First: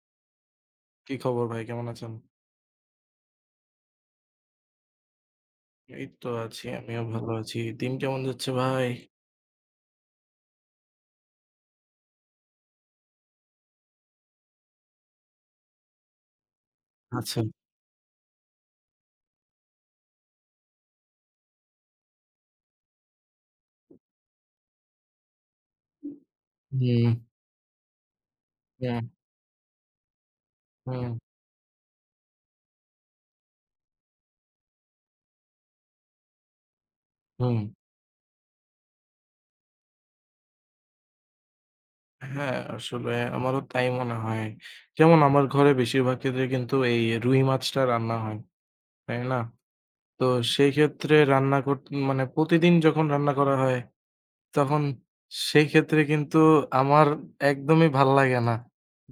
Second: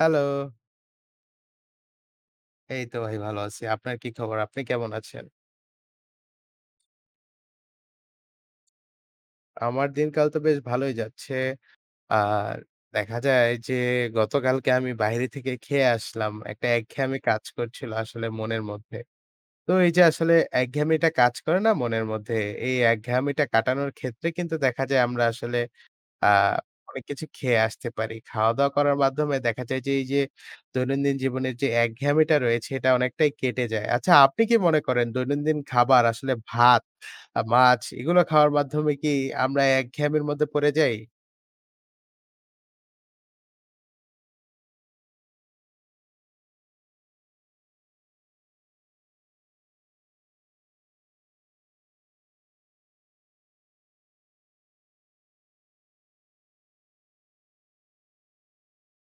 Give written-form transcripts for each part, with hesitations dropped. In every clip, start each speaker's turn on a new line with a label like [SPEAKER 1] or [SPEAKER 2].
[SPEAKER 1] Hello.
[SPEAKER 2] কি খবর ভাই? কেমন আছেন?
[SPEAKER 1] এই তো ভাই ভালো আছি। আপনার কি খবর? আপনি কেমন আছেন?
[SPEAKER 2] এই তো আছি। আমিও ভালো আছি। দিন কেমন যাচ্ছে ভাই?
[SPEAKER 1] আমার দিনকাল তো বেশ ভালোই যাচ্ছে। আর দেখা যায় যে গতকালকে আমি বাইরে থেকে খেয়ে আসলাম। একটা একঘেয়েমি
[SPEAKER 2] আচ্ছা।
[SPEAKER 1] কাজ করছিল আসলে মনের মধ্যে। তো এই যে আসলে একঘেয়েমিটা কাজ করে না মনের মধ্যে, এই একঘেয়েমিটা কাটানোর ক্ষেত্রে কিন্তু দেখা যায় আমরা আসলে আ অনেক
[SPEAKER 2] হুম,
[SPEAKER 1] কিছু খেয়ে আসতে পারি। খাওয়া-দাওয়া করার
[SPEAKER 2] হুম।
[SPEAKER 1] মাধ্যমে দেখা যায় যে, এই যে
[SPEAKER 2] হুম,
[SPEAKER 1] দৈনন্দিন জীবনের যে একঘেয়েমিটা রয়েছে, এটা অনেকটাই কেটে যায়। আচ্ছা, আপনি কি মনে করেন দৈনন্দিন খাবার আসলে ভাত,
[SPEAKER 2] হুম।
[SPEAKER 1] মাছ এগুলো খাওয়ার মাধ্যমে কি আমরা একঘেয়েমির মধ্যে পড়ে যাই?
[SPEAKER 2] হ্যাঁ, আসলে আমারও তাই মনে হয়। যেমন আমার ঘরে বেশিরভাগ ক্ষেত্রে কিন্তু এই রুই মাছটা রান্না হয়। তাই না? তো সেই ক্ষেত্রে রান্না কর মানে প্রতিদিন যখন রান্না করা হয়, তখন সেই ক্ষেত্রে কিন্তু আমার একদমই ভাল লাগে না।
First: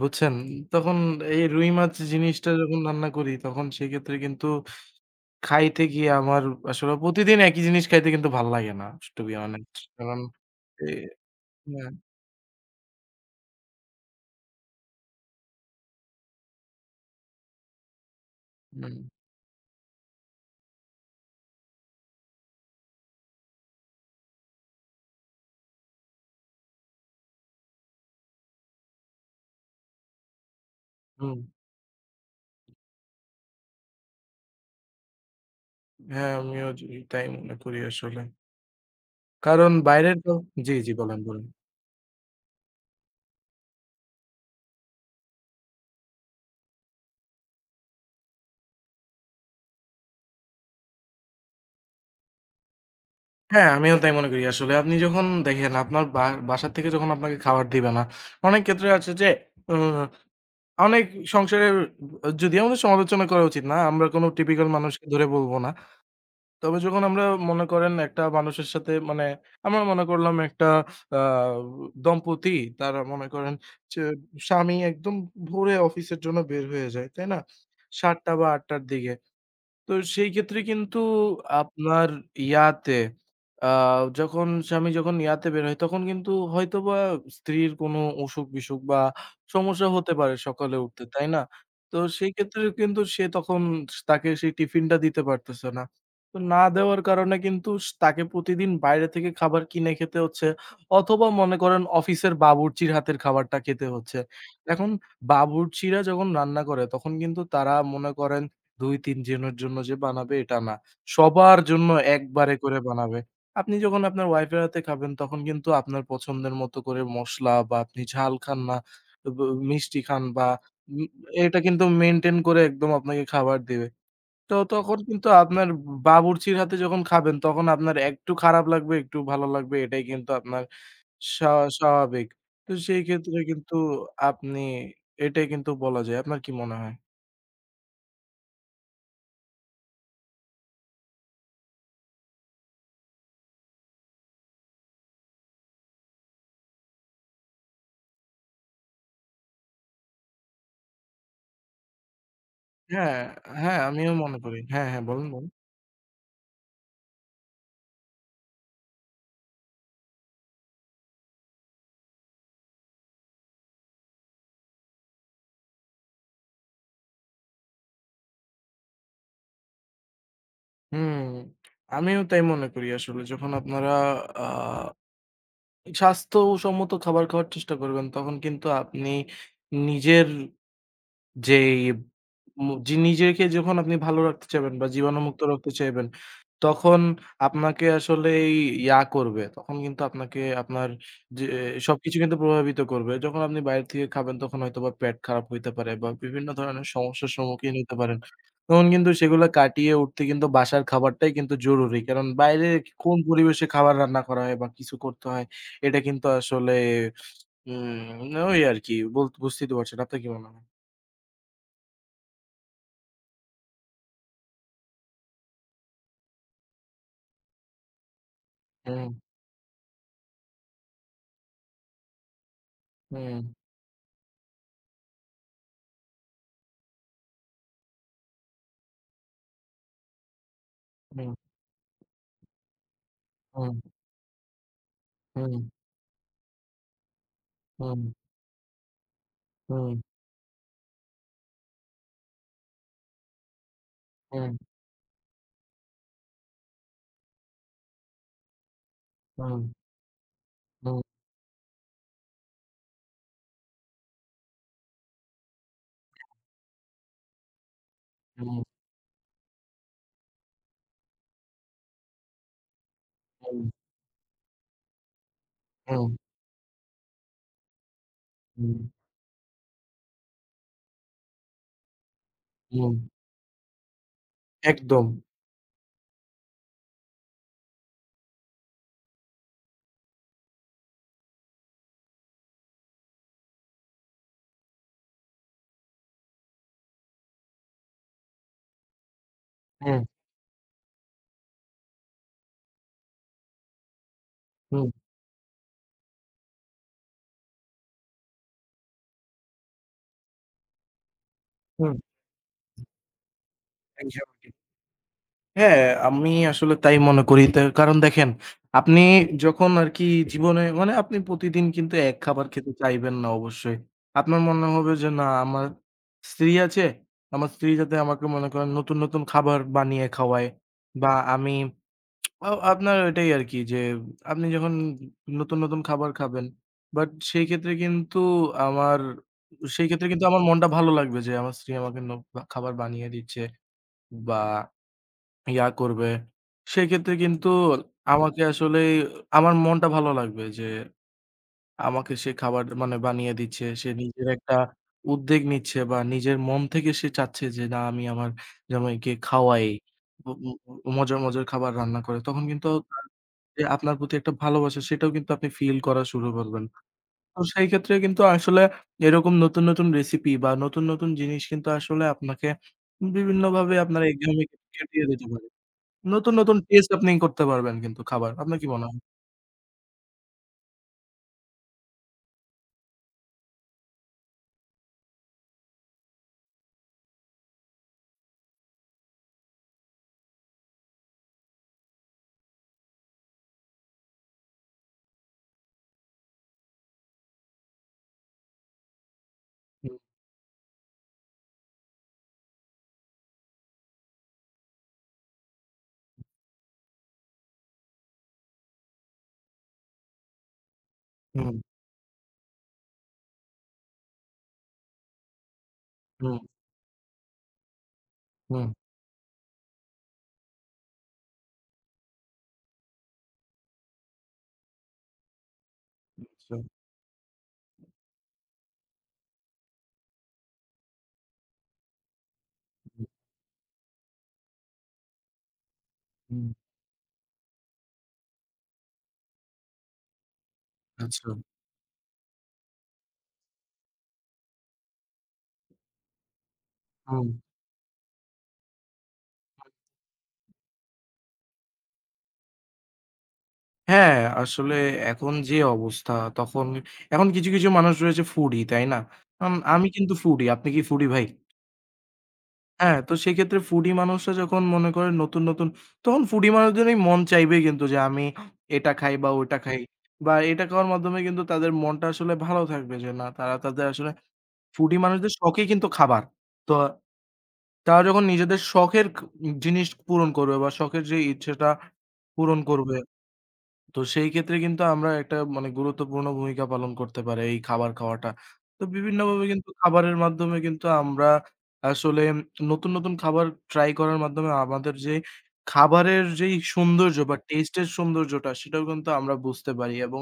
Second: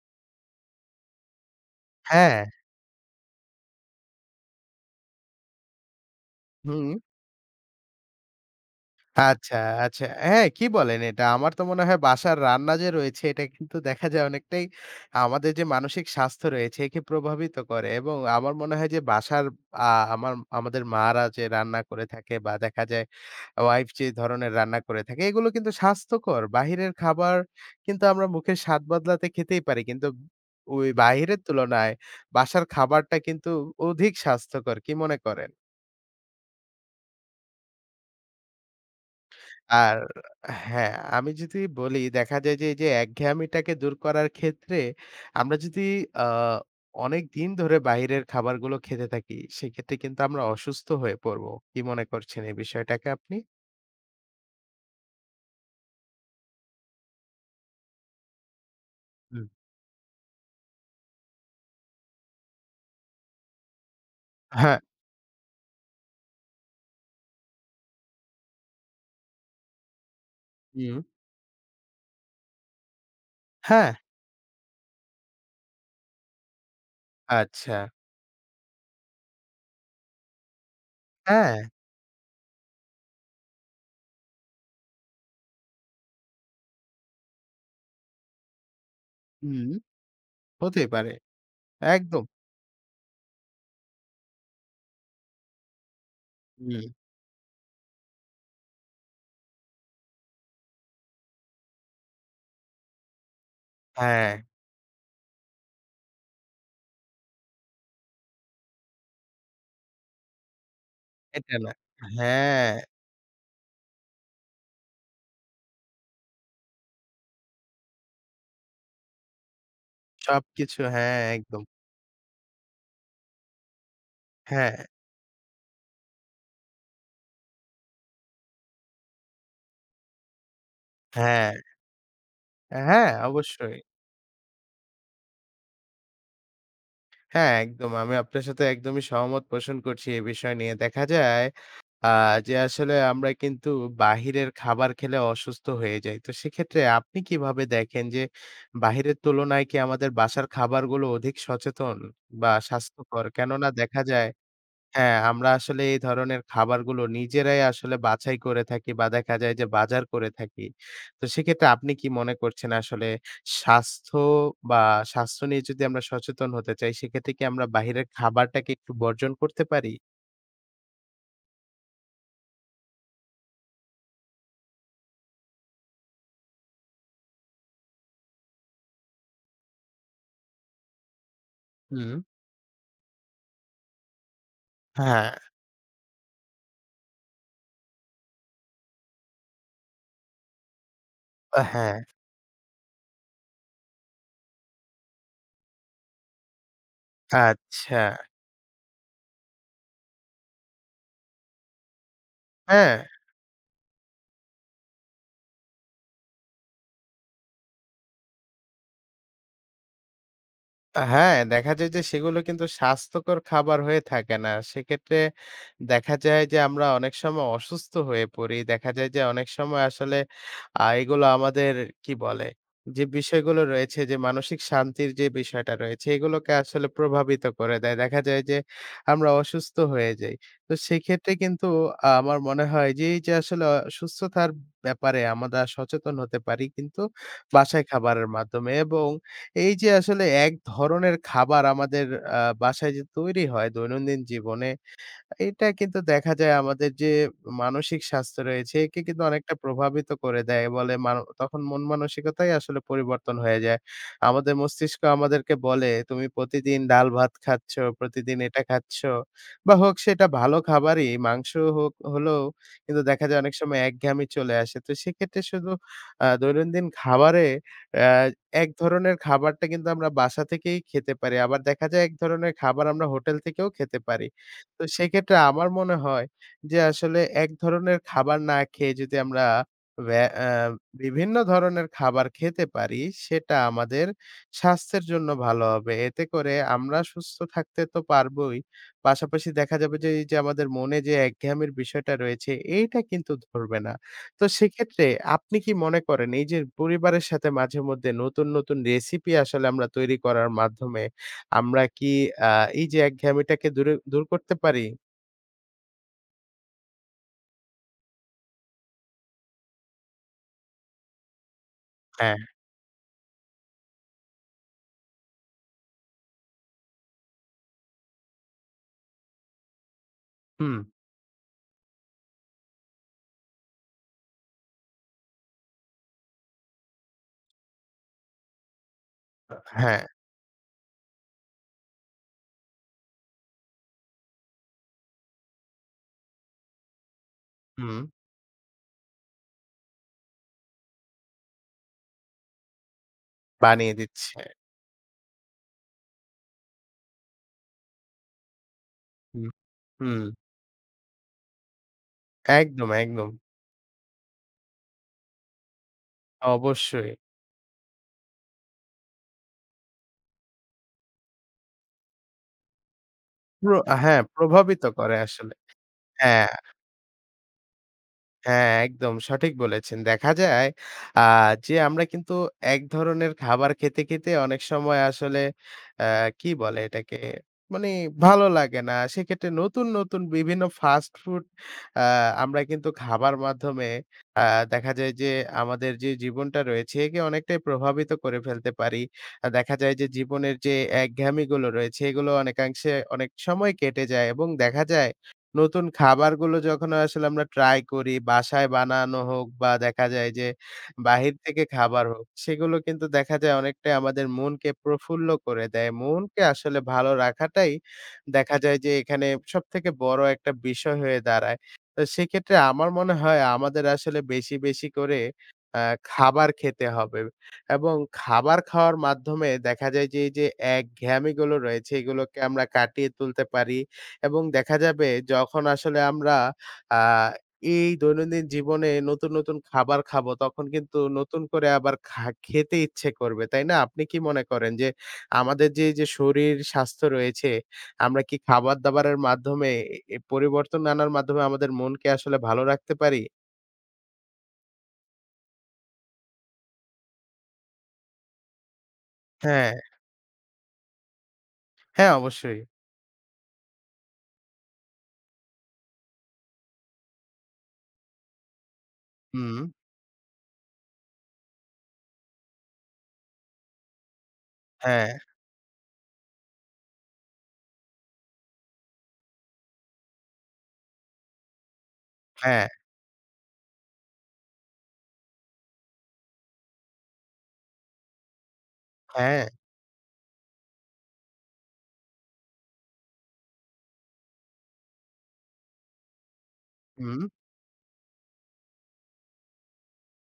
[SPEAKER 2] বুঝছেন? তখন এই রুই মাছ
[SPEAKER 1] হ্যাঁ,
[SPEAKER 2] জিনিসটা যখন রান্না করি, তখন সেক্ষেত্রে কিন্তু খাইতে গিয়ে আমার
[SPEAKER 1] হুম।
[SPEAKER 2] আসলে প্রতিদিন একই জিনিস খাইতে কিন্তু ভাল লাগে না। টু বি
[SPEAKER 1] আচ্ছা,
[SPEAKER 2] অনেস্ট
[SPEAKER 1] আচ্ছা।
[SPEAKER 2] কারণ
[SPEAKER 1] হ্যাঁ, কি
[SPEAKER 2] এ
[SPEAKER 1] বলেন এটা? আমার তো মনে
[SPEAKER 2] হ্যাঁ,
[SPEAKER 1] হয় বাসার রান্না যে রয়েছে এটা কিন্তু দেখা যায় অনেকটাই আমাদের যে মানসিক স্বাস্থ্য রয়েছে একে প্রভাবিত করে এবং আমার মনে হয়
[SPEAKER 2] হুম,
[SPEAKER 1] যে বাসার আ আমার আমাদের মারা যে রান্না করে থাকে বা দেখা যায় ওয়াইফ যে ধরনের রান্না করে থাকে এগুলো কিন্তু স্বাস্থ্যকর। বাহিরের খাবার কিন্তু আমরা মুখের স্বাদ বদলাতে খেতেই পারি। কিন্তু ওই
[SPEAKER 2] হুম।
[SPEAKER 1] বাহিরের তুলনায় বাসার খাবারটা কিন্তু অধিক স্বাস্থ্যকর। কি মনে করেন?
[SPEAKER 2] হ্যাঁ, আমিও তাই মনে করি আসলে। কারণ
[SPEAKER 1] আর
[SPEAKER 2] বাইরের তো জি, জি,
[SPEAKER 1] হ্যাঁ,
[SPEAKER 2] বলেন,
[SPEAKER 1] আমি
[SPEAKER 2] বলেন।
[SPEAKER 1] যদি বলি দেখা যায় যে, এই যে একঘেয়েমিটাকে দূর করার ক্ষেত্রে আমরা যদি আ অনেকদিন ধরে বাহিরের খাবারগুলো খেতে থাকি, সেক্ষেত্রে কিন্তু আমরা অসুস্থ হয়ে পড়বো। কি মনে করছেন এই বিষয়টাকে আপনি?
[SPEAKER 2] হ্যাঁ, আমিও তাই মনে করি আসলে। আপনি যখন দেখেন আপনার বা বাসা থেকে যখন আপনাকে খাবার দিবে না, অনেক ক্ষেত্রে আছে যে
[SPEAKER 1] হুম।
[SPEAKER 2] অ অনেক সংসারের, যদিও আমাদের সমালোচনা করা উচিত না। আমরা কোন টিপিক্যাল
[SPEAKER 1] হ্যাঁ।
[SPEAKER 2] মানুষকে ধরে বলব না। তবে যখন আমরা মনে করেন একটা মানুষের সাথে, মানে আমরা মনে করলাম একটা
[SPEAKER 1] হুম।
[SPEAKER 2] আ দম্পতি, তারা মনে করেন
[SPEAKER 1] হ্যাঁ,
[SPEAKER 2] যে স্বামী একদম ভোরে অফিসের জন্য বের হয়ে যায়, তাই না?
[SPEAKER 1] আচ্ছা।
[SPEAKER 2] ৭:০০ বা ৮:০০ র দিকে। তো সেই ক্ষেত্রে কিন্তু
[SPEAKER 1] হ্যাঁ।
[SPEAKER 2] আপনার ইয়াতে, আ যখন স্বামী যখন ইয়াতে বের হয়, তখন কিন্তু হয়তোবা স্ত্রীর কোনো অসুখ-বিসুখ বা
[SPEAKER 1] হুম।
[SPEAKER 2] সমস্যা হতে পারে সকালে
[SPEAKER 1] হতেই
[SPEAKER 2] উঠতে,
[SPEAKER 1] পারে।
[SPEAKER 2] তাই না? তো
[SPEAKER 1] একদম।
[SPEAKER 2] সেই ক্ষেত্রে কিন্তু সে তখন তাকে সেই টিফিনটা দিতে পারতেছে না। তো না
[SPEAKER 1] হুম।
[SPEAKER 2] দেওয়ার কারণে কিন্তু তাকে প্রতিদিন বাইরে থেকে খাবার কিনে খেতে হচ্ছে, অথবা মনে করেন অফিসের বাবুর্চির হাতের খাবারটা খেতে হচ্ছে।
[SPEAKER 1] হ্যাঁ,
[SPEAKER 2] এখন বাবুর্চিরা যখন রান্না করে তখন কিন্তু তারা মনে করেন ২-৩ জনের জন্য যে বানাবে এটা না।
[SPEAKER 1] এটা
[SPEAKER 2] সবার
[SPEAKER 1] না।
[SPEAKER 2] জন্য একবারে
[SPEAKER 1] হ্যাঁ,
[SPEAKER 2] করে বানাবে। আপনি যখন আপনার ওয়াইফের হাতে খাবেন তখন কিন্তু আপনার পছন্দের মতো করে মসলা, বা আপনি ঝাল খান না, ব মিষ্টি খান বা
[SPEAKER 1] সবকিছু
[SPEAKER 2] উ
[SPEAKER 1] হ্যাঁ,
[SPEAKER 2] এটা
[SPEAKER 1] একদম।
[SPEAKER 2] কিন্তু মেইনটেইন করে একদম আপনাকে খাবার দিবে। তো
[SPEAKER 1] হ্যাঁ,
[SPEAKER 2] তখন কিন্তু আপনার বাবুর্চির হাতে যখন খাবেন তখন আপনার একটু খারাপ লাগবে, একটু ভালো লাগবে, এটাই কিন্তু আপনার স্বা
[SPEAKER 1] হ্যাঁ,
[SPEAKER 2] স্বাভাবিক। তো সেই
[SPEAKER 1] হ্যাঁ,
[SPEAKER 2] ক্ষেত্রে কিন্তু
[SPEAKER 1] অবশ্যই।
[SPEAKER 2] আপনি এটাই কিন্তু বলা যায়। আপনার কি মনে হয়?
[SPEAKER 1] হ্যাঁ, একদম। আমি আপনার সাথে একদমই সহমত পোষণ করছি এ বিষয় নিয়ে। দেখা যায় আ যে আসলে আমরা কিন্তু বাহিরের খাবার খেলে অসুস্থ হয়ে যাই। তো সেক্ষেত্রে আপনি কিভাবে দেখেন যে বাহিরের তুলনায় কি আমাদের বাসার খাবারগুলো অধিক সচেতন বা
[SPEAKER 2] হ্যাঁ,
[SPEAKER 1] স্বাস্থ্যকর? কেননা
[SPEAKER 2] হ্যাঁ,
[SPEAKER 1] দেখা
[SPEAKER 2] আমিও
[SPEAKER 1] যায়
[SPEAKER 2] মনে করি। হ্যাঁ, হ্যাঁ,
[SPEAKER 1] হ্যাঁ,
[SPEAKER 2] বলুন, বলুন।
[SPEAKER 1] আমরা আসলে এই ধরনের খাবারগুলো নিজেরাই আসলে বাছাই করে থাকি বা দেখা যায় যে বাজার করে থাকি। তো সেক্ষেত্রে আপনি কি মনে করছেন আসলে স্বাস্থ্য বা স্বাস্থ্য নিয়ে যদি আমরা সচেতন হতে চাই সেক্ষেত্রে কি আমরা বাহিরের খাবারটাকে একটু বর্জন করতে পারি?
[SPEAKER 2] হুম, আমিও তাই মনে করি আসলে। যখন আপনারা আ স্বাস্থ্যসম্মত খাবার খাওয়ার চেষ্টা করবেন, তখন কিন্তু আপনি নিজের যেই
[SPEAKER 1] হুম।
[SPEAKER 2] মু জি নিজেকে যখন আপনি ভালো রাখতে চাইবেন বা
[SPEAKER 1] হ্যাঁ,
[SPEAKER 2] জীবাণুমুক্ত রাখতে চাইবেন, তখন আপনাকে আসলে এই ইয়া করবে। তখন কিন্তু আপনাকে আপনার যে
[SPEAKER 1] হ্যাঁ,
[SPEAKER 2] সবকিছু কিন্তু প্রভাবিত করবে। যখন আপনি বাইরে থেকে খাবেন তখন হয়তোবা পেট খারাপ হইতে পারে বা বিভিন্ন ধরনের সমস্যার সম্মুখীন হইতে
[SPEAKER 1] আচ্ছা।
[SPEAKER 2] পারেন। তখন কিন্তু সেগুলা কাটিয়ে উঠতে কিন্তু বাসার খাবারটাই কিন্তু জরুরি। কারণ বাইরে
[SPEAKER 1] হ্যাঁ।
[SPEAKER 2] কোন পরিবেশে খাবার রান্না করা হয় বা কিছু করতে হয় এটা কিন্তু আসলে ওই আরকি বুঝতেই তো পারছেন। আপনার কি মনে হয়?
[SPEAKER 1] হ্যাঁ, দেখা যায় যে সেগুলো কিন্তু স্বাস্থ্যকর খাবার হয়ে থাকে না। সেক্ষেত্রে দেখা যায় যে আমরা অনেক সময় অসুস্থ হয়ে পড়ি। দেখা
[SPEAKER 2] হুম,
[SPEAKER 1] যায় যে অনেক সময় আসলে এগুলো আমাদের কি বলে? যে
[SPEAKER 2] হুম,
[SPEAKER 1] বিষয়গুলো রয়েছে যে মানসিক শান্তির যে বিষয়টা রয়েছে এগুলোকে আসলে প্রভাবিত করে দেয়। দেখা যায় যে আমরা অসুস্থ হয়ে যাই। তো
[SPEAKER 2] হুম।
[SPEAKER 1] সেক্ষেত্রে কিন্তু আমার মনে হয় যে এই যে আসলে
[SPEAKER 2] হুম,
[SPEAKER 1] অসুস্থতার ব্যাপারে
[SPEAKER 2] হুম,
[SPEAKER 1] আমরা সচেতন হতে পারি কিন্তু বাসায়
[SPEAKER 2] হুম,
[SPEAKER 1] খাবারের মাধ্যমে এবং এই যে
[SPEAKER 2] হুম,
[SPEAKER 1] আসলে এক ধরনের খাবার আমাদের বাসায় যে তৈরি হয় দৈনন্দিন
[SPEAKER 2] হুম,
[SPEAKER 1] জীবনে, এটা কিন্তু দেখা যায় আমাদের যে মানসিক স্বাস্থ্য রয়েছে একে কিন্তু অনেকটা
[SPEAKER 2] হুম,
[SPEAKER 1] প্রভাবিত করে দেয় বলে
[SPEAKER 2] হুম,
[SPEAKER 1] মানো তখন মন মানসিকতাই আসলে পরিবর্তন হয়ে যায়। আমাদের মস্তিষ্ক আমাদেরকে বলে, "তুমি প্রতিদিন ডাল ভাত খাচ্ছ, প্রতিদিন
[SPEAKER 2] হুম,
[SPEAKER 1] এটা খাচ্ছ" বা হোক সেটা ভালো খাবারই, মাংস হোক হলেও কিন্তু দেখা যায় অনেক
[SPEAKER 2] হুম,
[SPEAKER 1] সময় একঘেয়েমি চলে আসে। তো সেক্ষেত্রে শুধু
[SPEAKER 2] হুম,
[SPEAKER 1] দৈনন্দিন খাবারে অ্যা এক
[SPEAKER 2] হুম,
[SPEAKER 1] ধরনের খাবারটা কিন্তু আমরা বাসা থেকেই খেতে পারি। আবার দেখা যায় এক ধরনের খাবার
[SPEAKER 2] হুম।
[SPEAKER 1] আমরা হোটেল থেকেও খেতে পারি। তো
[SPEAKER 2] একদম।
[SPEAKER 1] সেক্ষেত্রে আমার মনে হয় যে আসলে এক ধরনের খাবার না খেয়ে যদি আমরা ব্যা আ বিভিন্ন ধরনের খাবার খেতে পারি সেটা আমাদের স্বাস্থ্যের জন্য ভালো হবে। এতে করে আমরা সুস্থ থাকতে তো পারবই। পাশাপাশি দেখা যাবে
[SPEAKER 2] হুম,
[SPEAKER 1] যে এই যে আমাদের মনে যে একঘেয়ামির বিষয়টা রয়েছে এইটা কিন্তু ধরবে না। তো
[SPEAKER 2] হুম,
[SPEAKER 1] সেক্ষেত্রে আপনি কি মনে করেন এই যে পরিবারের সাথে মাঝে মধ্যে নতুন, নতুন রেসিপি আসলে আমরা তৈরি করার মাধ্যমে আমরা
[SPEAKER 2] হুম।
[SPEAKER 1] কি আ এই যে একঘেয়েমিটাকে দূর
[SPEAKER 2] একদমই ঠিক।
[SPEAKER 1] করতে পারি?
[SPEAKER 2] হ্যাঁ, আমি আসলে তাই মনে করি। তা কারণ দেখেন, আপনি যখন আরকি জীবনে মানে আপনি প্রতিদিন কিন্তু এক
[SPEAKER 1] হ্যাঁ,
[SPEAKER 2] খাবার খেতে চাইবেন না অবশ্যই। আপনার মনে হবে যে, "না, আমার স্ত্রী আছে। আমার স্ত্রী যাতে আমাকে মনে করেন নতুন, নতুন খাবার বানিয়ে খাওয়ায়
[SPEAKER 1] হুম,
[SPEAKER 2] বা আমি।" আ আপনার ওইটাই আরকি যে আপনি যখন নতুন, নতুন খাবার খাবেন। বাট সেই ক্ষেত্রে কিন্তু আমার সেই
[SPEAKER 1] হ্যাঁ,
[SPEAKER 2] ক্ষেত্রে কিন্তু আমার মনটা ভালো লাগবে যে আমার স্ত্রী আমাকে খাবার বানিয়ে দিচ্ছে বা ইয়া করবে। সেক্ষেত্রে কিন্তু
[SPEAKER 1] হুম,
[SPEAKER 2] আমাকে আসলেই আমার মনটা ভালো লাগবে যে আমাকে সে খাবার মানে বানিয়ে দিচ্ছে। সে
[SPEAKER 1] বানিয়ে দিচ্ছে।
[SPEAKER 2] নিজের একটা উদ্যোগ নিচ্ছে বা নিজের মন থেকে সে চাচ্ছে যে, "না আমি আমার জামাইকে
[SPEAKER 1] হুম,
[SPEAKER 2] খাওয়াই।"
[SPEAKER 1] হুম,
[SPEAKER 2] উ উ মজার, মজার খাবার রান্না করে। তখন কিন্তু
[SPEAKER 1] একদম,
[SPEAKER 2] তার
[SPEAKER 1] একদম।
[SPEAKER 2] যে আপনার প্রতি একটা ভালোবাসা সেটাও কিন্তু আপনি ফিল করা শুরু করবেন।
[SPEAKER 1] অবশ্যই।
[SPEAKER 2] তো সেই ক্ষেত্রে কিন্তু আসলে এরকম নতুন, নতুন রেসিপি বা নতুন, নতুন জিনিস কিন্তু আসলে আপনাকে
[SPEAKER 1] প্র
[SPEAKER 2] বিভিন্নভাবে আপনার
[SPEAKER 1] হ্যাঁ,
[SPEAKER 2] এক্সামে
[SPEAKER 1] প্রভাবিত
[SPEAKER 2] কাটিয়ে
[SPEAKER 1] করে
[SPEAKER 2] দিতে পারে।
[SPEAKER 1] আসলে।
[SPEAKER 2] নতুন,
[SPEAKER 1] হ্যাঁ,
[SPEAKER 2] নতুন টেস্ট আপনি করতে পারবেন কিন্তু খাবার। আপনার কি
[SPEAKER 1] হ্যাঁ,
[SPEAKER 2] মনে হয়?
[SPEAKER 1] একদম সঠিক বলেছেন। দেখা যায় আ যে আমরা কিন্তু এক ধরনের খাবার খেতে, খেতে অনেক সময় আসলে আ কি বলে এটাকে? মানে ভালো লাগে না। সেক্ষেত্রে নতুন, নতুন বিভিন্ন ফাস্ট ফুড আ আমরা কিন্তু খাবার মাধ্যমে দেখা যায় যে আমাদের যে জীবনটা রয়েছে একে অনেকটাই প্রভাবিত করে ফেলতে পারি। দেখা
[SPEAKER 2] হুম,
[SPEAKER 1] যায় যে জীবনের যে একঘেয়েমিগুলো রয়েছে এগুলো অনেকাংশে অনেক সময় কেটে যায় এবং দেখা যায় নতুন খাবারগুলো যখন আসলে আমরা ট্রাই করি বাসায় বানানো হোক বা দেখা যায় যে বাহির
[SPEAKER 2] হুম,
[SPEAKER 1] থেকে খাবার হোক, সেগুলো কিন্তু দেখা যায় অনেকটাই আমাদের মনকে প্রফুল্ল করে দেয়।
[SPEAKER 2] হুম,
[SPEAKER 1] মনকে আসলে ভালো রাখাটাই দেখা
[SPEAKER 2] হুম।
[SPEAKER 1] যায় যে এখানে সবথেকে বড় একটা বিষয় হয়ে দাঁড়ায়। তো সেক্ষেত্রে আমার মনে হয় আমাদের আসলে বেশি, বেশি করে আ খাবার
[SPEAKER 2] আচ্ছা,
[SPEAKER 1] খেতে হবে এবং খাবার খাওয়ার মাধ্যমে দেখা যায় যে, এই যে একঘেয়ামিগুলো রয়েছে, এগুলোকে আমরা
[SPEAKER 2] হুম,
[SPEAKER 1] কাটিয়ে তুলতে পারি এবং দেখা যাবে যখন আসলে আমরা
[SPEAKER 2] হুম।
[SPEAKER 1] আ এই দৈনন্দিন জীবনে নতুন, নতুন খাবার খাবো, তখন কিন্তু
[SPEAKER 2] আচ্ছা।
[SPEAKER 1] নতুন করে আবার খেতে ইচ্ছে করবে, তাই না? আপনি কি মনে করেন যে, আমাদের যে, এই যে শরীর স্বাস্থ্য
[SPEAKER 2] হুম।
[SPEAKER 1] রয়েছে আমরা কি খাবার-দাবারের মাধ্যমে এ এ পরিবর্তন আনার মাধ্যমে আমাদের মনকে আসলে ভালো রাখতে পারি?
[SPEAKER 2] হ্যাঁ, আসলে এখন যে অবস্থা তখন এখন কিছু, কিছু মানুষ রয়েছে ফুডি, তাই না?
[SPEAKER 1] হ্যাঁ,
[SPEAKER 2] আমি কিন্তু ফুডি। আপনি কি ফুডি ভাই?
[SPEAKER 1] হ্যাঁ অবশ্যই।
[SPEAKER 2] হ্যাঁ, তো সেক্ষেত্রে ফুডি মানুষরা যখন মনে করেন নতুন, নতুন, তখন ফুডি মানুষদেরই মন চাইবে কিন্তু যে আমি এটা খাই বা
[SPEAKER 1] হুম।
[SPEAKER 2] ওটা খাই। বা এটা খাওয়ার মাধ্যমে কিন্তু তাদের মনটা আসলে ভালো থাকবে যে না তারা তাদের আসলে ফুডি
[SPEAKER 1] হ্যাঁ,
[SPEAKER 2] মানুষদের শখই কিন্তু খাবার। তো তারা যখন নিজেদের শখের জিনিস পূরণ করবে বা শখের যে ইচ্ছাটা পূরণ
[SPEAKER 1] হ্যাঁ,
[SPEAKER 2] করবে, তো সেই ক্ষেত্রে কিন্তু আমরা একটা মানে গুরুত্বপূর্ণ ভূমিকা পালন করতে পারে এই খাবার খাওয়াটা। তো
[SPEAKER 1] হ্যাঁ,
[SPEAKER 2] বিভিন্নভাবে
[SPEAKER 1] হ্যাঁ,
[SPEAKER 2] কিন্তু খাবারের মাধ্যমে কিন্তু আমরা আসলে নতুন, নতুন খাবার ট্রাই করার মাধ্যমে আমাদের যে খাবারের যেই সৌন্দর্য
[SPEAKER 1] হুম।
[SPEAKER 2] বা টেস্টের সৌন্দর্যটা সেটাও কিন্তু আমরা বুঝতে পারি এবং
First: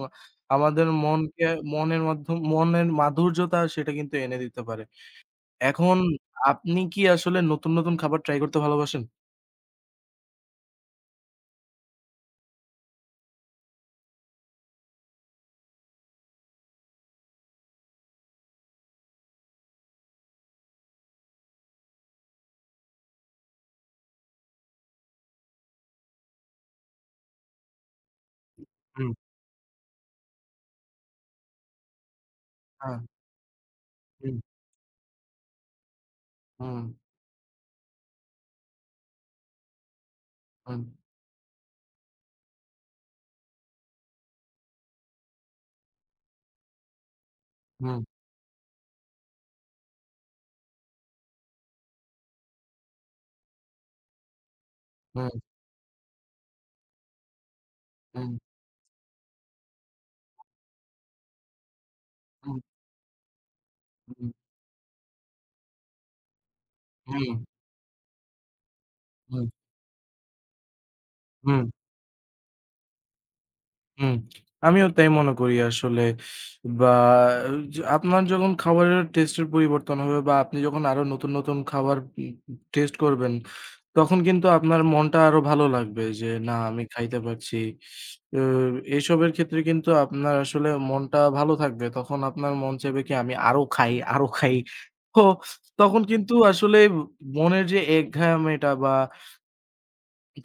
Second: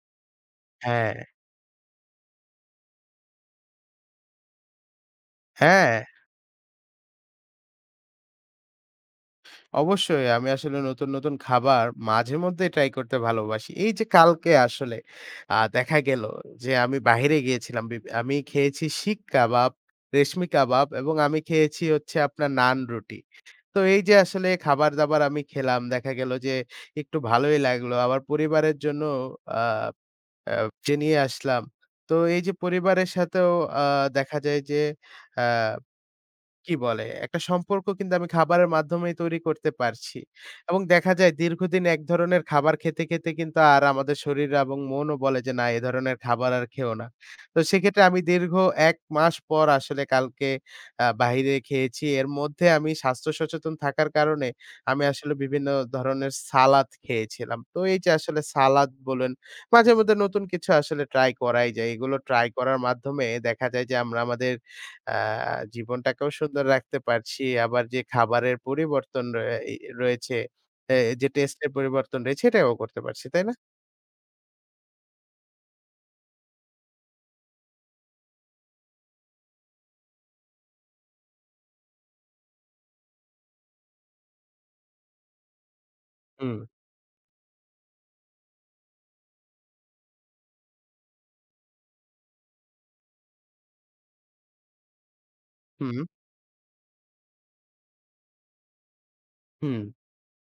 [SPEAKER 2] আমাদের
[SPEAKER 1] হ্যাঁ,
[SPEAKER 2] মনকে মনের মাধ্যম মনের মাধুর্যতা সেটা কিন্তু এনে দিতে পারে।
[SPEAKER 1] হ্যাঁ।
[SPEAKER 2] এখন আপনি কি আসলে নতুন, নতুন খাবার ট্রাই করতে ভালোবাসেন?
[SPEAKER 1] অবশ্যই আমি আসলে নতুন, নতুন খাবার মাঝে মধ্যেই ট্রাই করতে ভালোবাসি। এই যে কালকে আসলে দেখা গেল যে আমি বাহিরে গিয়েছিলাম। আমি খেয়েছি শিক কাবাব, রেশমি কাবাব এবং আমি খেয়েছি হচ্ছে আপনার নান রুটি। তো এই যে আসলে খাবার-দাবার আমি খেলাম, দেখা গেল যে একটু ভালোই লাগলো। আবার পরিবারের জন্য
[SPEAKER 2] হুম,
[SPEAKER 1] আ যে নিয়ে আসলাম। তো এই যে
[SPEAKER 2] হ্যাঁ,
[SPEAKER 1] পরিবারের সাথেও আ
[SPEAKER 2] হুম,
[SPEAKER 1] দেখা যায় যে আ কি
[SPEAKER 2] হুম,
[SPEAKER 1] বলে? একটা সম্পর্ক কিন্তু আমি খাবারের মাধ্যমেই তৈরি করতে পারছি।
[SPEAKER 2] হুম,
[SPEAKER 1] এবং দেখা যায় দীর্ঘদিন এক ধরনের খাবার খেতে, খেতে কিন্তু আর আমাদের শরীর এবং মনও বলে যে, "না এ ধরনের খাবার আর খেও না।" তো
[SPEAKER 2] হুম,
[SPEAKER 1] সেক্ষেত্রে আমি দীর্ঘ ১ মাস পর আসলে কালকে বাহিরে খেয়েছি। এর মধ্যে আমি স্বাস্থ্য সচেতন থাকার কারণে আমি আসলে
[SPEAKER 2] হুম,
[SPEAKER 1] বিভিন্ন ধরনের সালাদ খেয়েছিলাম। তো এই যে
[SPEAKER 2] হুম,
[SPEAKER 1] আসলে সালাদ বলুন, মাঝে মধ্যে নতুন কিছু আসলে ট্রাই করাই যায়। এগুলো ট্রাই
[SPEAKER 2] হুম,
[SPEAKER 1] করার মাধ্যমে দেখা যায় যে আমরা
[SPEAKER 2] হুম।
[SPEAKER 1] আমাদের আ জীবনটাকেও সুন্দর রাখতে
[SPEAKER 2] হুম,
[SPEAKER 1] পারছি। আবার যে খাবারের পরিবর্তন
[SPEAKER 2] হুম,
[SPEAKER 1] রয়েছে, এ যে
[SPEAKER 2] হুম,
[SPEAKER 1] টেস্টের পরিবর্তন রয়েছে এটাও করতে পারছি, তাই না?
[SPEAKER 2] হুম। আমিও তাই মনে করি আসলে। বা য আপনার যখন খাবারের টেস্টের পরিবর্তন হবে বা আপনি যখন আরো নতুন, নতুন খাবার ই টেস্ট করবেন, তখন কিন্তু আপনার মনটা আরো ভালো লাগবে যে, "না,
[SPEAKER 1] হুম,
[SPEAKER 2] আমি খাইতে পারছি।" তো এসবের ক্ষেত্রে কিন্তু আপনার আসলে মনটা ভালো থাকবে। তখন আপনার মন চাইবে কি, "আমি আরো খাই, আরো খাই।" তো
[SPEAKER 1] হুম।
[SPEAKER 2] তখন কিন্তু আসলে মনের যে একঘেয়েমিটা বা
[SPEAKER 1] হুম।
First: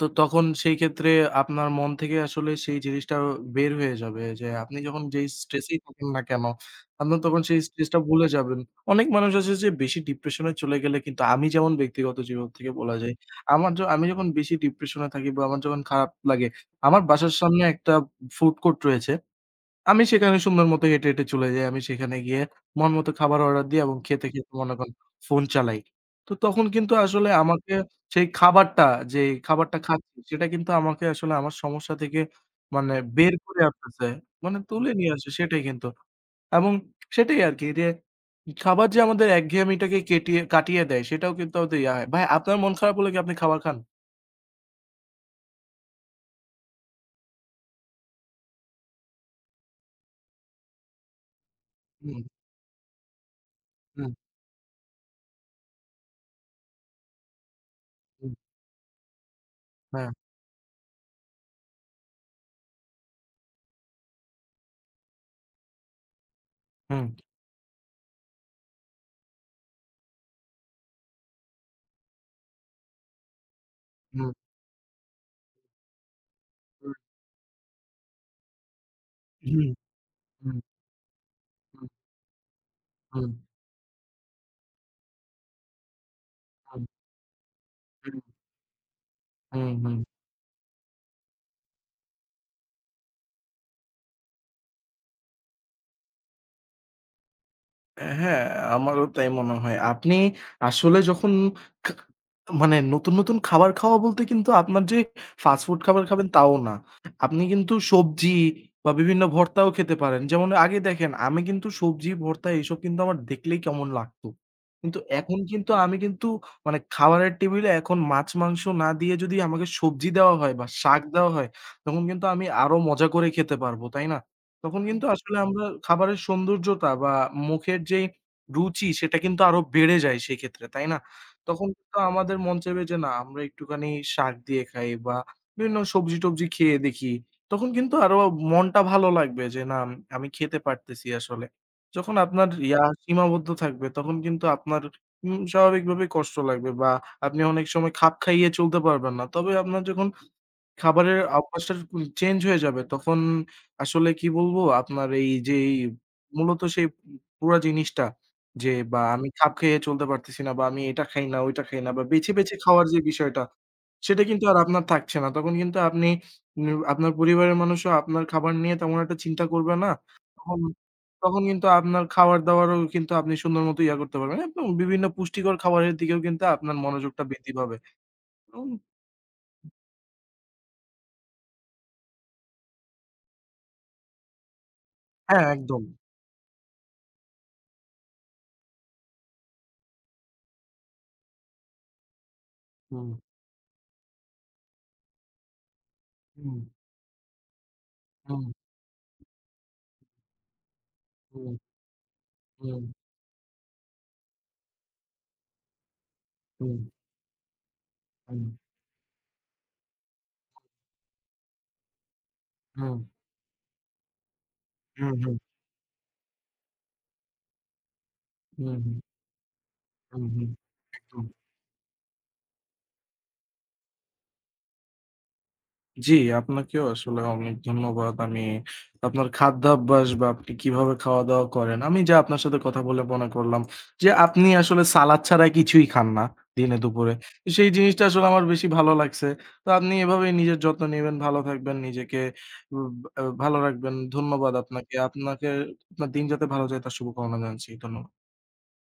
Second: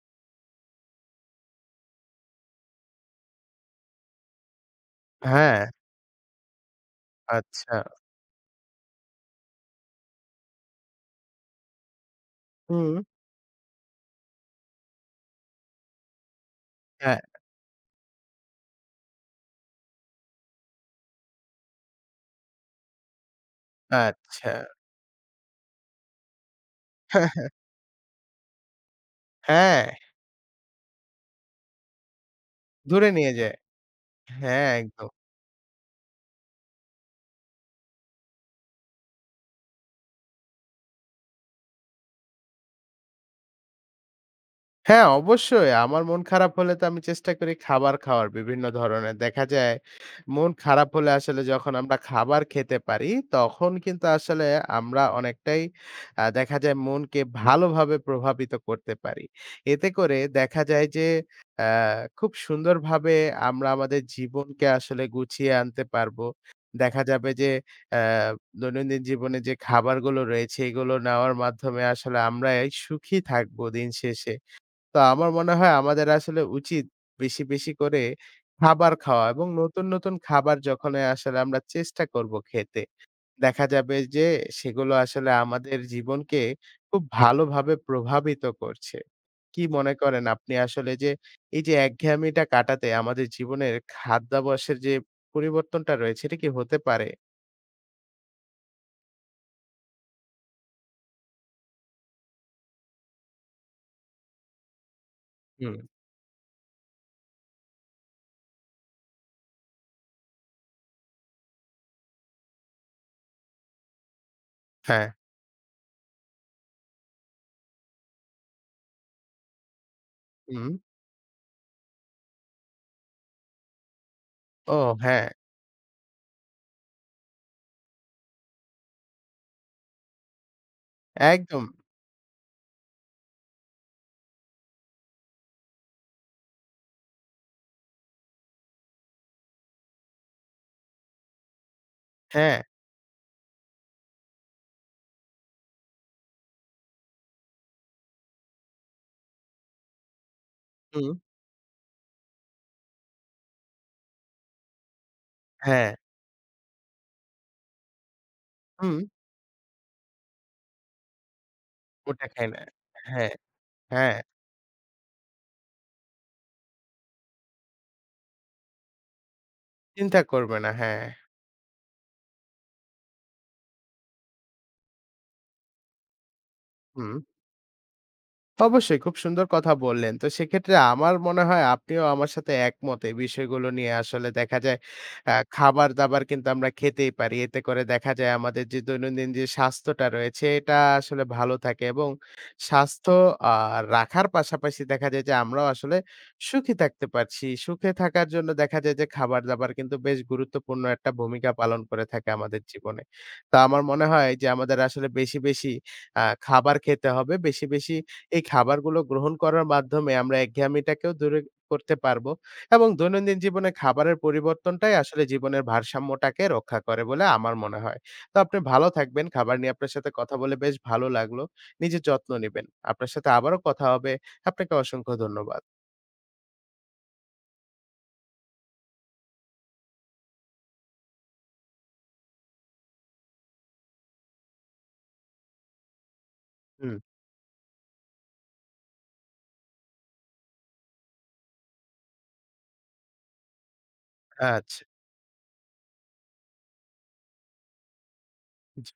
[SPEAKER 2] তো তখন সেই ক্ষেত্রে আপনার মন থেকে আসলে সেই জিনিসটা বের হয়ে যাবে যে আপনি যখন যেই
[SPEAKER 1] হ্যাঁ,
[SPEAKER 2] স্ট্রেসেই থাকেন না কেন, আপনি তখন সেই
[SPEAKER 1] আচ্ছা।
[SPEAKER 2] স্ট্রেসটা ভুলে যাবেন। অনেক মানুষ আছে যে বেশি ডিপ্রেশনে চলে গেলে কিন্তু, আমি যেমন ব্যক্তিগত জীবন থেকে বলা
[SPEAKER 1] হুম।
[SPEAKER 2] যায়, আমার য আমি যখন বেশি ডিপ্রেশনে থাকি বা আমার যখন খারাপ লাগে, আমার
[SPEAKER 1] হ্যাঁ,
[SPEAKER 2] বাসার সামনে একটা ফুড কোর্ট রয়েছে। আমি সেখানে সুন্দর মতো হেঁটে, হেঁটে চলে যাই। আমি সেখানে গিয়ে মন মতো খাবার অর্ডার দিই এবং খেতে, খেতে
[SPEAKER 1] আচ্ছা।
[SPEAKER 2] মনে করেন ফোন চালাই। তো তখন কিন্তু আসলে আমাকে সেই খাবারটা, যে খাবারটা
[SPEAKER 1] হ্যাঁ,
[SPEAKER 2] খাচ্ছি সেটা কিন্তু আমাকে আসলে আমার সমস্যা থেকে মানে
[SPEAKER 1] দূরে নিয়ে
[SPEAKER 2] বের
[SPEAKER 1] যায়।
[SPEAKER 2] করে আনতেছে। মানে
[SPEAKER 1] হ্যাঁ,
[SPEAKER 2] তুলে
[SPEAKER 1] একদম।
[SPEAKER 2] নিয়ে আসে সেটাই কিন্তু। এবং সেটাই আরকি যে খাবার যে আমাদের একঘেয়েমিটাকে কাটিয়ে দেয় সেটাও কিন্তু আমাদের ইয়া হয়। ভাই আপনার মন খারাপ হলে কি আপনি খাবার খান?
[SPEAKER 1] হ্যাঁ, অবশ্যই। আমার মন খারাপ হলে তো আমি চেষ্টা করি খাবার খাওয়ার বিভিন্ন ধরনের। দেখা যায় মন খারাপ হলে আসলে যখন আমরা
[SPEAKER 2] হুম,
[SPEAKER 1] খাবার খেতে পারি, তখন কিন্তু
[SPEAKER 2] হুম,
[SPEAKER 1] আসলে আমরা অনেকটাই দেখা যায় মনকে ভালোভাবে
[SPEAKER 2] হুম,
[SPEAKER 1] প্রভাবিত করতে পারি। এতে
[SPEAKER 2] হ্যাঁ,
[SPEAKER 1] করে দেখা যায় যে আ খুব সুন্দরভাবে আমরা আমাদের জীবনকে আসলে গুছিয়ে আনতে পারবো। দেখা
[SPEAKER 2] হুম,
[SPEAKER 1] যাবে যে আ দৈনন্দিন জীবনে যে খাবারগুলো রয়েছে, এগুলো নেওয়ার মাধ্যমে আসলে আমরাই সুখী থাকবো দিন
[SPEAKER 2] হুম,
[SPEAKER 1] শেষে। তো আমার মনে হয় আমাদের আসলে উচিত
[SPEAKER 2] হুম,
[SPEAKER 1] বেশি, বেশি করে খাবার খাওয়া এবং
[SPEAKER 2] হুম,
[SPEAKER 1] নতুন, নতুন
[SPEAKER 2] হুম,
[SPEAKER 1] খাবার যখন আসলে আমরা
[SPEAKER 2] হুম,
[SPEAKER 1] চেষ্টা করব খেতে,
[SPEAKER 2] হুম,
[SPEAKER 1] দেখা যাবে যে সেগুলো আসলে আমাদের জীবনকে
[SPEAKER 2] হুম,
[SPEAKER 1] খুব ভালোভাবে
[SPEAKER 2] হুম।
[SPEAKER 1] প্রভাবিত করছে। কি
[SPEAKER 2] হুম,
[SPEAKER 1] মনে
[SPEAKER 2] হুম।
[SPEAKER 1] করেন আপনি আসলে যে এই যে একঘেয়েমিটা কাটাতে আমাদের জীবনের খাদ্যাভ্যাসের যে পরিবর্তনটা রয়েছে এটা কি হতে পারে?
[SPEAKER 2] হ্যাঁ, আমারও তাই মনে হয়। আপনি আসলে যখন খা মানে নতুন, নতুন খাবার খাওয়া বলতে কিন্তু আপনার যে ফাস্ট
[SPEAKER 1] হুম,
[SPEAKER 2] ফুড খাবার খাবেন তাও না। আপনি কিন্তু সবজি বা বিভিন্ন ভর্তাও খেতে পারেন। যেমন আগে দেখেন আমি কিন্তু সবজি, ভর্তা এসব কিন্তু আমার দেখলেই কেমন লাগতো। কিন্তু
[SPEAKER 1] হ্যাঁ,
[SPEAKER 2] এখন কিন্তু আমি কিন্তু মানে খাবারের টেবিলে এখন মাছ, মাংস না দিয়ে যদি আমাকে সবজি দেওয়া হয় বা
[SPEAKER 1] হুম,
[SPEAKER 2] শাক দেওয়া হয়, তখন কিন্তু আমি আরো মজা করে খেতে পারবো, তাই না?
[SPEAKER 1] ও
[SPEAKER 2] তখন কিন্তু
[SPEAKER 1] হ্যাঁ,
[SPEAKER 2] আসলে আমরা খাবারের সৌন্দর্যতা বা মুখের যেই রুচি সেটা কিন্তু আরো বেড়ে যায় সেক্ষেত্রে, তাই না?
[SPEAKER 1] একদম।
[SPEAKER 2] তখন কিন্তু আমাদের মন চাইবে যে না আমরা একটুখানি শাক দিয়ে খাই বা বিভিন্ন সবজি-টবজি খেয়ে দেখি। তখন কিন্তু আরো মনটা ভালো লাগবে যে না আমি খেতে পারতেছি আসলে। যখন আপনার
[SPEAKER 1] হ্যাঁ,
[SPEAKER 2] ইয়া সীমাবদ্ধ থাকবে তখন কিন্তু আপনার স্বাভাবিকভাবেই কষ্ট লাগবে বা আপনি অনেক সময় খাপ খাইয়ে চলতে পারবেন না। তবে আপনার যখন
[SPEAKER 1] হুম,
[SPEAKER 2] খাবারের অভ্যাসটা চেঞ্জ হয়ে যাবে। তখন আসলে কি বলবো? আপনার এই যে এই
[SPEAKER 1] হ্যাঁ,
[SPEAKER 2] মূলত সেই পুরা জিনিসটা যে,
[SPEAKER 1] হুম,
[SPEAKER 2] বা আমি খাপ খেয়ে চলতে পারতেছি না বা আমি এটা খাই না, ওইটা খাই না বা
[SPEAKER 1] ওটা
[SPEAKER 2] বেছে,
[SPEAKER 1] খাই
[SPEAKER 2] বেছে
[SPEAKER 1] না।
[SPEAKER 2] খাওয়ার যে
[SPEAKER 1] হ্যাঁ,
[SPEAKER 2] বিষয়টা,
[SPEAKER 1] হ্যাঁ।
[SPEAKER 2] সেটা কিন্তু আর আপনার থাকছে না। তখন কিন্তু আপনি আপনার পরিবারের মানুষও আপনার খাবার নিয়ে তেমন একটা চিন্তা করবে না।
[SPEAKER 1] চিন্তা করবে
[SPEAKER 2] তখন
[SPEAKER 1] না। হ্যাঁ,
[SPEAKER 2] তখন কিন্তু আপনার খাওয়ার-দাওয়ারও কিন্তু আপনি সুন্দর মতো ইয়া করতে পারবেন এবং বিভিন্ন পুষ্টিকর খাবারের দিকেও কিন্তু আপনার
[SPEAKER 1] হুম।
[SPEAKER 2] মনোযোগটা বৃদ্ধি পাবে। উম
[SPEAKER 1] অবশ্যই খুব সুন্দর কথা বললেন। তো সেক্ষেত্রে আমার মনে হয় আপনিও আমার সাথে একমত এই বিষয়গুলো নিয়ে। আসলে দেখা যায়
[SPEAKER 2] হ্যাঁ, একদম।
[SPEAKER 1] খাবার-দাবার কিন্তু আমরা খেতেই পারি। এতে করে দেখা যায় আমাদের যে দৈনন্দিন যে স্বাস্থ্যটা রয়েছে এটা আসলে ভালো থাকে এবং
[SPEAKER 2] হুম,
[SPEAKER 1] স্বাস্থ্য আ রাখার পাশাপাশি দেখা যায় যে আমরাও আসলে
[SPEAKER 2] হুম।
[SPEAKER 1] সুখী থাকতে পারছি। সুখে থাকার
[SPEAKER 2] হুম,
[SPEAKER 1] জন্য দেখা যায় যে খাবার-দাবার কিন্তু বেশ গুরুত্বপূর্ণ একটা ভূমিকা
[SPEAKER 2] হুম,
[SPEAKER 1] পালন করে থাকে আমাদের
[SPEAKER 2] হুম,
[SPEAKER 1] জীবনে। তো আমার মনে হয় যে আমাদের আসলে বেশি, বেশি খাবার
[SPEAKER 2] হুম,
[SPEAKER 1] খেতে হবে। বেশি, বেশি
[SPEAKER 2] হুম,
[SPEAKER 1] এই খাবারগুলো গ্রহণ করার মাধ্যমে আমরা একঘেয়ামিটাকেও দূরে করতে পারবো এবং
[SPEAKER 2] হুম,
[SPEAKER 1] দৈনন্দিন জীবনে খাবারের পরিবর্তনটাই
[SPEAKER 2] হুম,
[SPEAKER 1] আসলে
[SPEAKER 2] হুম,
[SPEAKER 1] জীবনের ভারসাম্যটাকে রক্ষা করে বলে আমার মনে হয়। তো আপনি
[SPEAKER 2] হুম,
[SPEAKER 1] ভালো থাকবেন। খাবার নিয়ে আপনার সাথে
[SPEAKER 2] হুম,
[SPEAKER 1] কথা
[SPEAKER 2] হুম,
[SPEAKER 1] বলে বেশ ভালো
[SPEAKER 2] হুম।
[SPEAKER 1] লাগলো। নিজের যত্ন নিবেন। আপনার সাথে আবারও কথা হবে। আপনাকে অসংখ্য ধন্যবাদ।
[SPEAKER 2] জি, আপনাকেও আসলে অনেক ধন্যবাদ। আমি আপনার খাদ্যাভ্যাস বা আপনি কিভাবে খাওয়া-দাওয়া করেন, আমি যা আপনার সাথে কথা বলে মনে করলাম যে আপনি আসলে সালাদ ছাড়া কিছুই খান না দিনে
[SPEAKER 1] হুম।
[SPEAKER 2] দুপুরে। সেই জিনিসটা আসলে আমার বেশি ভালো লাগছে। তো আপনি এভাবেই নিজের যত্ন নিবেন, ভালো থাকবেন, নিজেকে উ আ ভালো রাখবেন। ধন্যবাদ
[SPEAKER 1] আচ্ছা।
[SPEAKER 2] আপনাকে। আপনাকে আপনার দিন যাতে ভালো যায় তার শুভকামনা জানছি। ধন্যবাদ।
[SPEAKER 1] জি।